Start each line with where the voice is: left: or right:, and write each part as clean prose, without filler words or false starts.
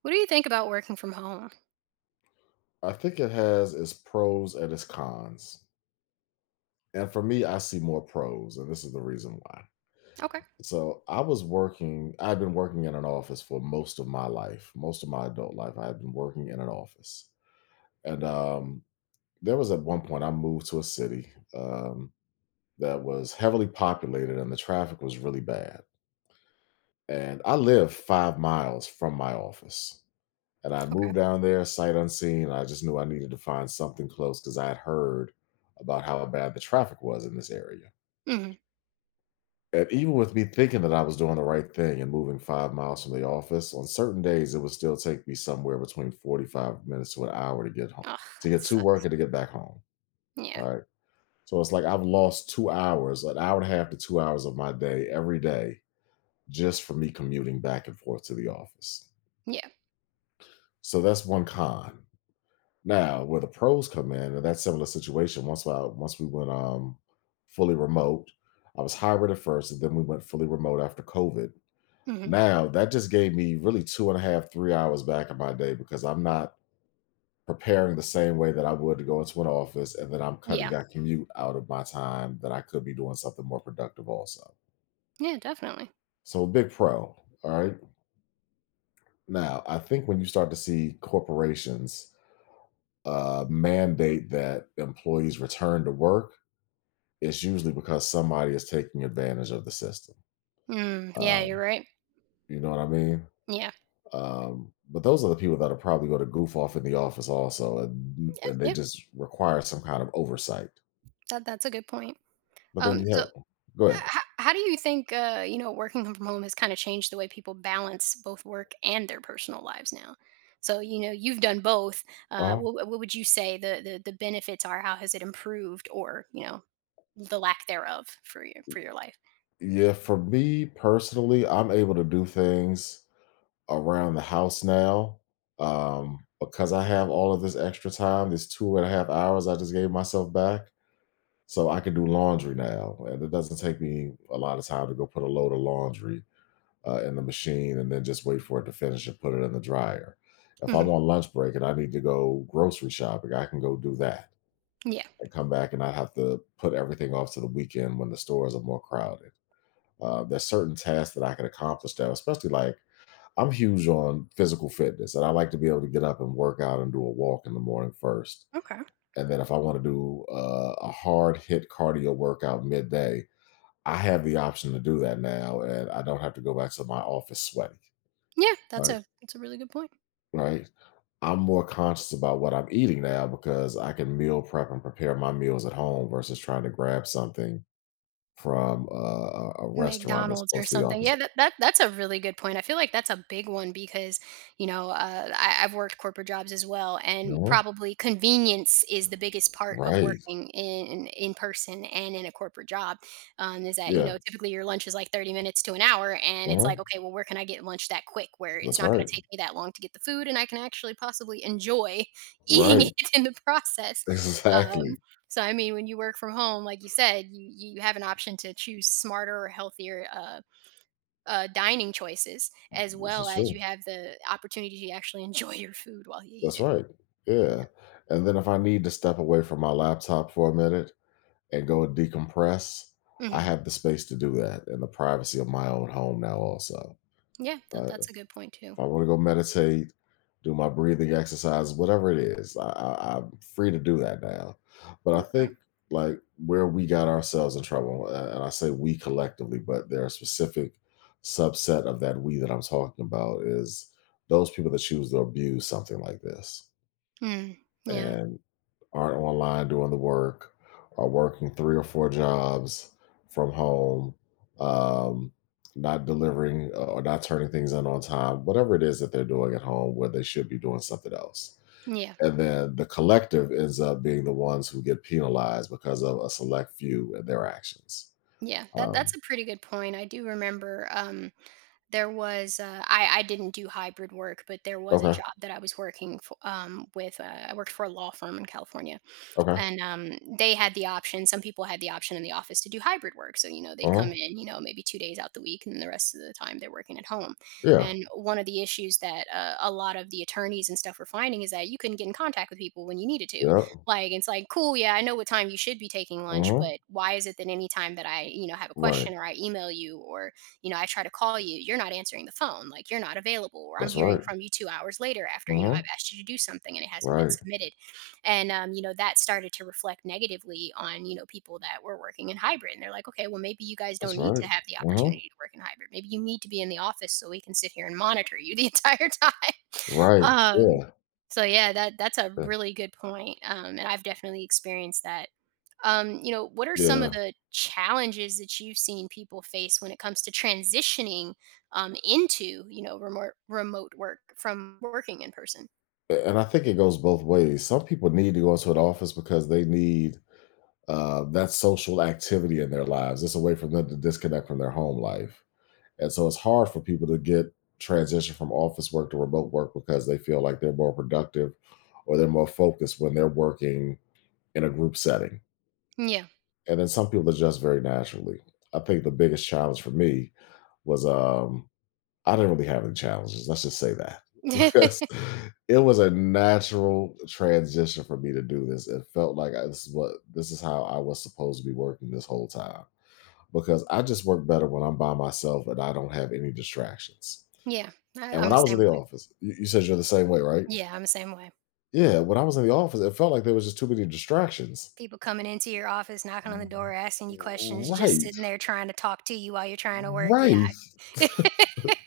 right: What do you think about working from home?
left: I think it has its pros and its cons. And for me, I see more pros, and this is the reason why.
right: Okay.
left: So I was working, I've been working in an office for most of my life, most of my adult life. I've been working in an office. And there was at one point I moved to a city that was heavily populated and the traffic was really bad. And I live 5 miles from my office. And I
right: Okay.
left: moved down there sight unseen. I just knew I needed to find something close because I had heard about how bad the traffic was in this area.
right: Mhm.
left: And even with me thinking that I was doing the right thing and moving 5 miles from the office, on certain days it would still take me somewhere between 45 minutes to an hour to get home,
right: Ugh,
left: to
right: that
left: get to work
right: sucks.
left: and to get back home.
right: Yeah.
left: All right. So it's like I've lost 2 hours, an hour and a half to 2 hours of my day every day just for me commuting back and forth to the office.
right: Yeah.
left: So that's one con. Now, where the pros come in that similar situation, once we went fully remote, I was hybrid at first, and then we went fully remote after COVID.
right: Mhm.
left: Now that just gave me really two and a half, 3 hours back in my day because I'm not preparing the same way that I would to go into an office, and then I'm cutting
right: Yeah.
left: that commute out of my time that I could be doing something more productive also.
right: Yeah, definitely.
left: So a big pro. All right. Now I think when you start to see corporations mandate that employees return to work it's usually because somebody is taking advantage of the system.
right: Mm, yeah,
left: Um,
right: you're right.
left: you know what I mean?
right: Yeah.
left: But those are the people that are probably going to goof off in the office also, and,
right: Yeah,
left: and they
right: yeah.
left: just require some kind of oversight.
right: That's a good point.
left: But then you
right: So,
left: have, go ahead.
right: how do you think working from home has kind of changed the way people balance both work and their personal lives now? So, you've done both. Uh,
left: uh
right: what, what would you say the benefits are? How has it improved or, the lack thereof for your life?
left: Yeah, for me personally, I'm able to do things around the house now because I have all of this extra time, this 2.5 hours I just gave myself back. So I can do laundry now, and it doesn't take me a lot of time to go put a load of laundry in the machine and then just wait for it to finish and put it in the dryer. If I'm
right: Mhm.
left: on lunch break and I need to go grocery shopping, I can go do that
right: Yeah.
left: and come back and not have to put everything off to the weekend when the stores are more crowded. There's certain tasks that I can accomplish now, especially like I'm huge on physical fitness and I like to be able to get up and work out and do a walk in the morning first.
right: Okay.
left: And then if I want to do a hard hit cardio workout midday, I have the option to do that now and I don't have to go back to my office sweaty.
right: Yeah, that's
left: Right.
right: a that's a really good point.
left: Right? I'm more conscious about what I'm eating now because I can meal prep and prepare my meals at home versus trying to grab something from a restaurant that's
right: McDonald's or
left: close to the
right: something.
left: office.
right: Yeah, that's a really good point. I feel like that's a big one because I've worked corporate jobs as well, and
left: Mhm.
right: probably convenience is the biggest part of
left: Right.
right: working in person and in a corporate job. Is that
left: Yeah.
right: typically your lunch is like 30 minutes to an hour, and it's like,
left: Mhm.
right: okay, well, where can I get lunch that quick where it's
left: That's
right: not going
left: right.
right: to take me that long to get the food, and I can actually possibly enjoy eating
left: Right.
right: it in the process. Um,
left: Exactly.
right: So I mean, when you work from home, like you said, you have an option to choose smarter or healthier dining choices, as
left: This
right: well
left: is
right: as
left: true.
right: you have the opportunity to actually enjoy your food while you eat
left: That's
right: it.
left: right. Yeah. And then if I need to step away from my laptop for a minute and go decompress, I
right: Hmm.
left: have the space to do that in the privacy of my own home now also.
right: Yeah, that,
left: Right. If
right: that's a good point too.
left: I want to go meditate, do my breathing exercise, whatever it is, I'm free to do that now. But I
right: Okay.
left: think like where we got ourselves in trouble, and I say we collectively, but there are specific subset of that we that I'm talking about is those people that choose to abuse something like this.
right: Mm, yeah,
left: And aren't online doing the work, are working three or four jobs from home, um, not delivering or not turning things in on time, whatever it is that they're doing at home where they should be doing something else.
right: yeah,
left: And then the collective ends up being the ones who get penalized because of a select few and their actions.
right: yeah. That
left: Um,
right: that's a pretty good point. I do remember there was I didn't do hybrid work, but there was a
left: okay.
right: job that I was working for, with. I worked for a law firm in California,
left: Okay.
right: and they had the option some people had the option in the office to do hybrid work, so
left: Uh
right: they'd come
left: huh.
right: in, maybe 2 days out the week, and then the rest of the time they're working at home.
left: Yeah.
right: And one of the issues that a lot of the attorneys and stuff were finding is that you couldn't get in contact with people when you needed to.
left: Yep.
right: Like, it's like, cool, yeah, I know what time you should be taking
left: Uh
right: lunch,
left: huh.
right: but why is it that any time that I have a
left: Right.
right: question, or I email you, or I try to call you, you're not answering the phone, like you're not available, or I'm
left: That's
right: hearing
left: right.
right: from you 2 hours later after
left: Uh
right: I've
left: huh.
right: asked you to do something and it hasn't been
left: Right.
right: submitted. And that started to reflect negatively on people that were working in hybrid, and they're like, okay, well, maybe you guys
left: That's
right: don't need
left: right.
right: to have the
left: Uh huh.
right: opportunity to work in hybrid. Maybe you need to be in the office so we can sit here and monitor you the entire time.
left: Right.
right: um,
left: Yeah.
right: so yeah that's a
left: Yeah.
right: really good point, and I've definitely experienced that. What are some of
left: Yeah.
right: the challenges that you've seen people face when it comes to transitioning into remote work from working in person?
left: And I think it goes both ways. Some people need to go into an office because they need that social activity in their lives. It's a way for them to disconnect from their home life. And so it's hard for people to get transition from office work to remote work because they feel like they're more productive or they're more focused when they're working in a group setting. And then some people adjust very naturally. I think the biggest challenge for me was I didn't really have any challenges, let's just say that.
right: Yeah.
left: Because it was a natural transition for me to do this. It felt like I this is what this is how I was supposed to be working this whole time, because I just work better when I'm by myself and I don't have any distractions.
right: Yeah, I,
left: And
right: I'm
left: when I
right: the
left: was in
right: same
left: the
right: way.
left: office you said you're the same way, right?
right: Yeah, I'm the same way.
left: Yeah, when I was in the office, it felt like there was just too many distractions.
right: People coming into your office, knocking on the door,
left: R
right: asking you questions, just
left: right.
right: sitting there trying to talk to you while you're trying to work. Yeah.
left: Right.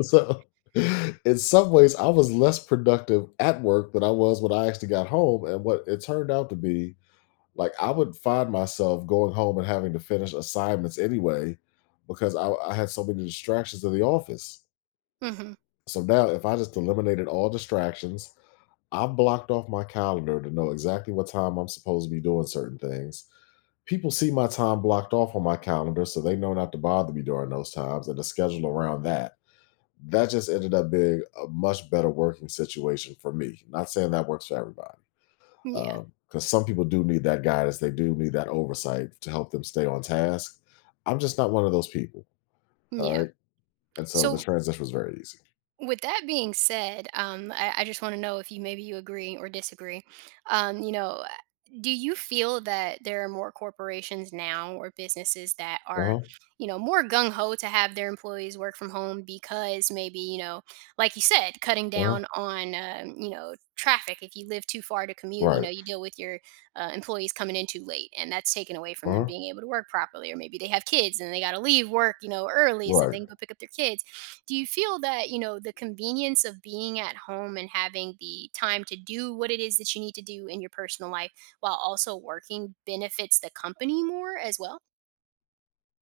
left: So, in some ways, I was less productive at work than I was when I actually got home. And what it turned out to be, like, I would find myself going home and having to finish assignments anyway because I had so many distractions in the office.
right: Hmm.
left: So now, if I just eliminated all distractions, I blocked off my calendar to know exactly what time I'm supposed to be doing certain things. People see my time blocked off on my calendar, so they know not to bother me during those times and to schedule around that. That just ended up being a much better working situation for me. Not saying that works for everybody,
right: Yeah.
left: because some people do need that guidance. They do need that oversight to help them stay on task. I'm just not one of those people. All
right: Yeah.
left: right, and so the
right: So,
left: transition was very easy.
right: with that being said, I just want to know if you maybe you agree or disagree. Um, you know, uh, do you feel that there are more corporations now or businesses that
left: Uh
right: are,
left: huh.
right: more gung ho to have their employees work from home because maybe like you said, cutting
left: Uh huh.
right: down on traffic. If you live too far to commute,
left: Right.
right: you deal with your employees coming in too late, and that's taken away
left: Uh
right: from them
left: huh.
right: being able to work properly. Or maybe they have kids and they got to leave work, early so
left: Right.
right: they can go pick up their kids. Do you feel that the convenience of being at home and having the time to do what it is that you need to do in your personal life while also working benefits the company more as well?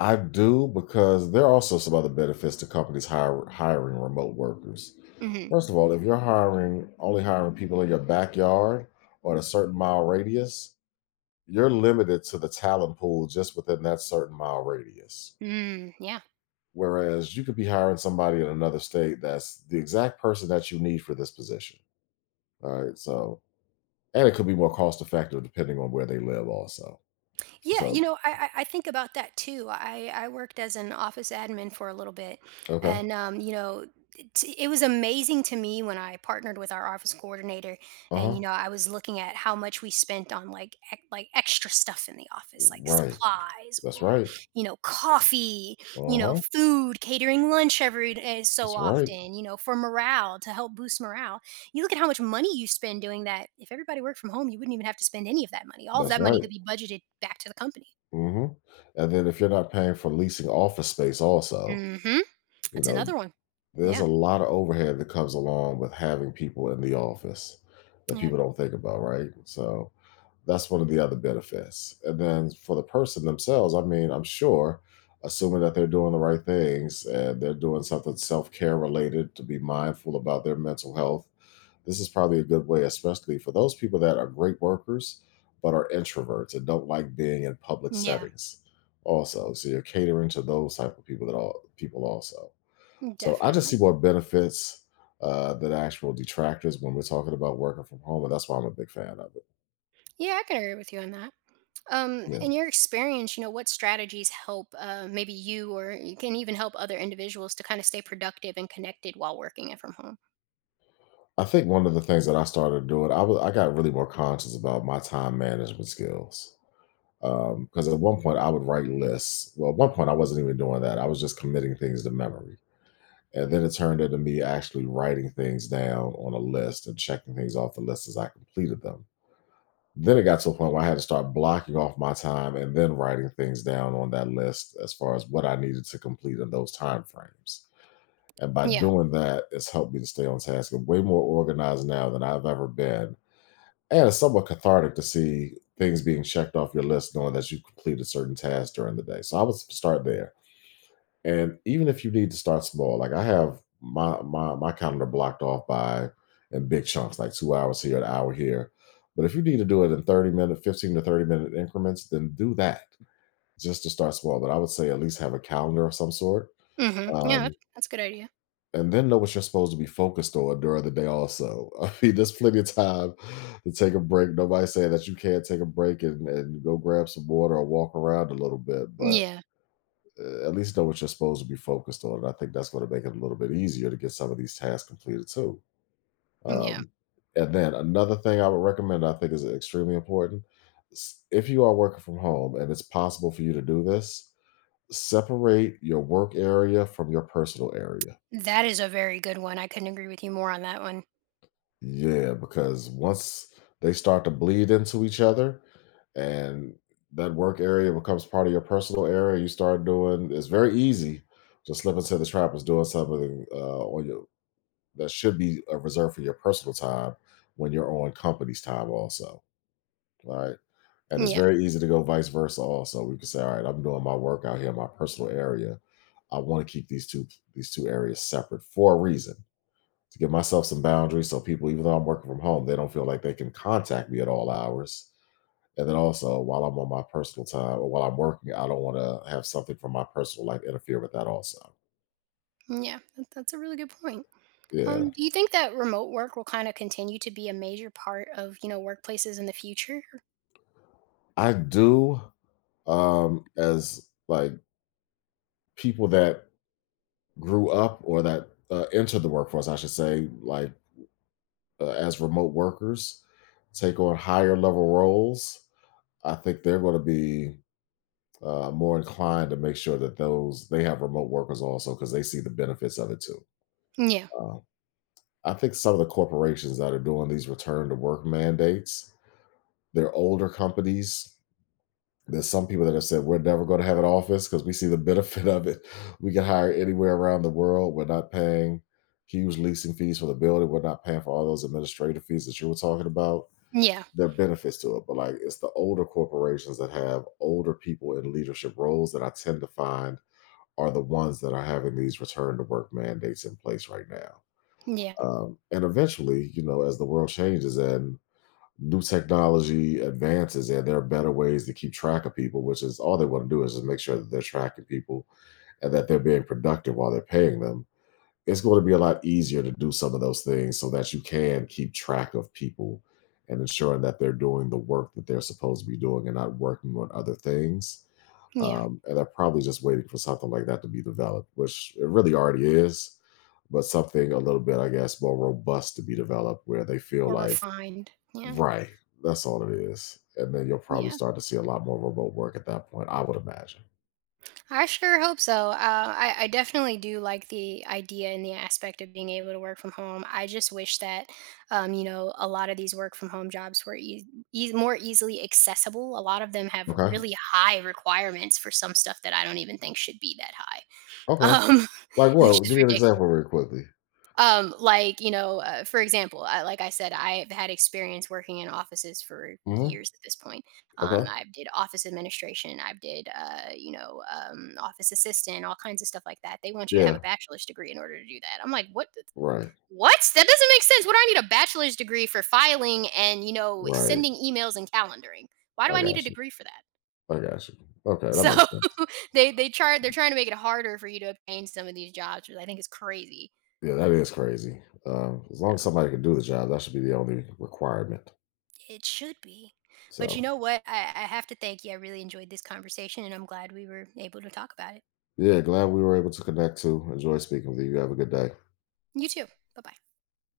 left: I do because there are also some other benefits to companies hiring remote workers.
right: Mm-hmm.
left: First of all, if you're hiring only hiring people in your backyard or in a certain mile radius, you're limited to the talent pool just within that certain mile radius.
right: Mm, yeah.
left: Whereas you could be hiring somebody in another state that's the exact person that you need for this position. All right. So, and it could be more cost effective depending on where they live, also.
right: Yeah,
left: So,
right: I think about that too. I worked as an office admin for a little bit,
left: okay.
right: and it was amazing to me when I partnered with our office coordinator,
left: Uh
right: and
left: huh.
right: I was looking at how much we spent on like like extra stuff in the office, like
left: Right.
right: supplies,
left: That's
right: or
left: right.
right: coffee,
left: Uh huh.
right: food, catering lunch every day so
left: That's right.
right: often, for morale, to help boost morale. You look at how much money you spend doing that. If everybody worked from home, you wouldn't even have to spend any of that money. All of
left: That's
right: that money
left: right.
right: could be budgeted back to the company.
left: Hmm. And then if you're not paying for leasing office space, also,
right: Mhm.
left: you
right: That's
left: know,
right: another one.
left: There's a
right: Yeah.
left: lot of overhead that comes along with having people in the office that
right: Yeah.
left: people don't think about, right? So that's one of the other benefits. And then for the person themselves, I mean, I'm sure, assuming that they're doing the right things and they're doing something self care related to be mindful about their mental health, this is probably a good way, especially for those people that are great workers but are introverts and don't like being in public
right: Yeah.
left: settings. Also, so you're catering to those type of people that all people also. So I just see
right: Definitely.
left: what benefits the actual detractors when we're talking about working from home, and that's why I'm a big fan of it.
right: Yeah, I can agree with you on that.
left: Yeah,
right: In your experience, what strategies help maybe you, or you can even help other individuals to kind of stay productive and connected while working it from home?
left: I think one of the things that I started doing, I got really more conscious about my time management skills. Because at one point I would write lists. Well, at one point I wasn't even doing that. I was just committing things to memory, and then it turned into me actually writing things down on a list and checking things off the list as I completed them. Then it got to a point where I had to start blocking off my time and then writing things down on that list as far as what I needed to complete in those time frames. And by
right: Yeah.
left: doing that, it's helped me to stay on task. I'm way more organized now than I've ever been. And it's somewhat cathartic to see things being checked off your list, knowing that you've completed certain tasks during the day. So I would start there. And even if you need to start small, like I have my calendar blocked off by in big chunks, like 2 hours here, an hour here. But if you need to do it in 30 minute, 15 to 30 minute increments, then do that just to start small. But I would say at least have a calendar of some sort.
right: Hmm. Yeah,
left: Um,
right: that's a good idea.
left: and then know what you're supposed to be focused on during the day also. I mean, there's plenty of time to take a break. Nobody's saying that you can't take a break and go grab some water or walk around a little bit, but
right: Yeah.
left: at least know what you're supposed to be focused on. And I think that's going to make it a little bit easier to get some of these tasks completed too.
right: Yeah.
left: Um, and then another thing I would recommend, I think is extremely important. If you are working from home and it's possible for you to do this, separate your work area from your personal area.
right: That is a very good one. I couldn't agree with you more on that one.
left: Yeah, because once they start to bleed into each other, and that work area becomes part of your personal area. You start doing it's very easy to slip into the trap of doing something on your that should be reserved for your personal time when you're on company's time also, right? And it's
right: Yeah.
left: very easy to go vice versa also. We can say, all right, I'm doing my work out here in my personal area. I want to keep these two areas separate for a reason to give myself some boundaries so people, even though I'm working from home, they don't feel like they can contact me at all hours. And then also while I'm on my personal time or while I'm working, I don't want to have something from my personal life interfere with that also.
right: Yeah. That's a really good point.
left: Yeah.
right: Do you think that remote work will kind of continue to be a major part of, workplaces in the future?
left: I do as like people that grew up or that entered the workforce, I should say, like as remote workers, take on higher level roles, I think they're going to be more inclined to make sure that those they have remote workers also because they see the benefits of it too.
right: Yeah.
left: Uh, I think some of the corporations that are doing these return to work mandates, they're older companies. There's some people that have said we're never going to have an office because we see the benefit of it. We can hire anywhere around the world. We're not paying huge leasing fees for the building. We're not paying for all those administrative fees that you were talking about.
right: Yeah.
left: There are benefits to it, but like it's the older corporations that have older people in leadership roles that I tend to find are the ones that are having these return to work mandates in place right now.
right: Yeah.
left: And eventually, you know, as the world changes and new technology advances and there are better ways to keep track of people, which is all they want to do is just make sure that they're tracking people and that they're being productive while they're paying them, it's going to be a lot easier to do some of those things so that you can keep track of people and ensuring that they're doing the work that they're supposed to be doing and not working on other things,
right: Yeah.
left: and they're probably just waiting for something like that to be developed, which it really already is, but something a little bit, I guess, more robust to be developed where they feel
right: Or
left: like.
right: refined. Yeah.
left: Right. That's all it is. And then you'll probably
right: Yeah.
left: start to see a lot more remote work at that point, I would imagine.
right: I sure hope so. I definitely do like the idea and the aspect of being able to work from home. I just wish that, a lot of these work from home jobs were eas eas more easily accessible. A lot of them have
left: Okay.
right: really high requirements for some stuff that I don't even think should be that high,
left: Okay.
right: um,
left: Like
right: which
left: what? Give
right: is
left: me an
right: ridiculous.
left: example real quickly.
right: Like, for example, like I said, I've had experience working in offices for
left: Hmm.
right: years at this point.
left: Okay.
right: I did office administration, I did, office assistant, all kinds of stuff like that. They want you to have a
left: Yeah.
right: bachelor's degree in order to do that. I'm like, what?
left: Right.
right: What? That doesn't make sense. What do I need a bachelor's degree for? Filing and,
left: Right.
right: sending emails and calendaring? Why do
left: I
right: I need a
left: got you.
right: degree for that?
left: I got you. Okay. That
right: So
left: makes sense.
right: they're trying to make it harder for you to obtain some of these jobs, which I think is crazy.
left: Yeah, that is crazy. As long as somebody can do the job, that should be the only requirement.
right: It should be. But you
left: So,
right: know what? I have to thank you. I really enjoyed this conversation and I'm glad we were able to talk about it.
left: yeah, glad we were able to connect too. Enjoy speaking with you. You have a good day.
right: You too. Bye bye.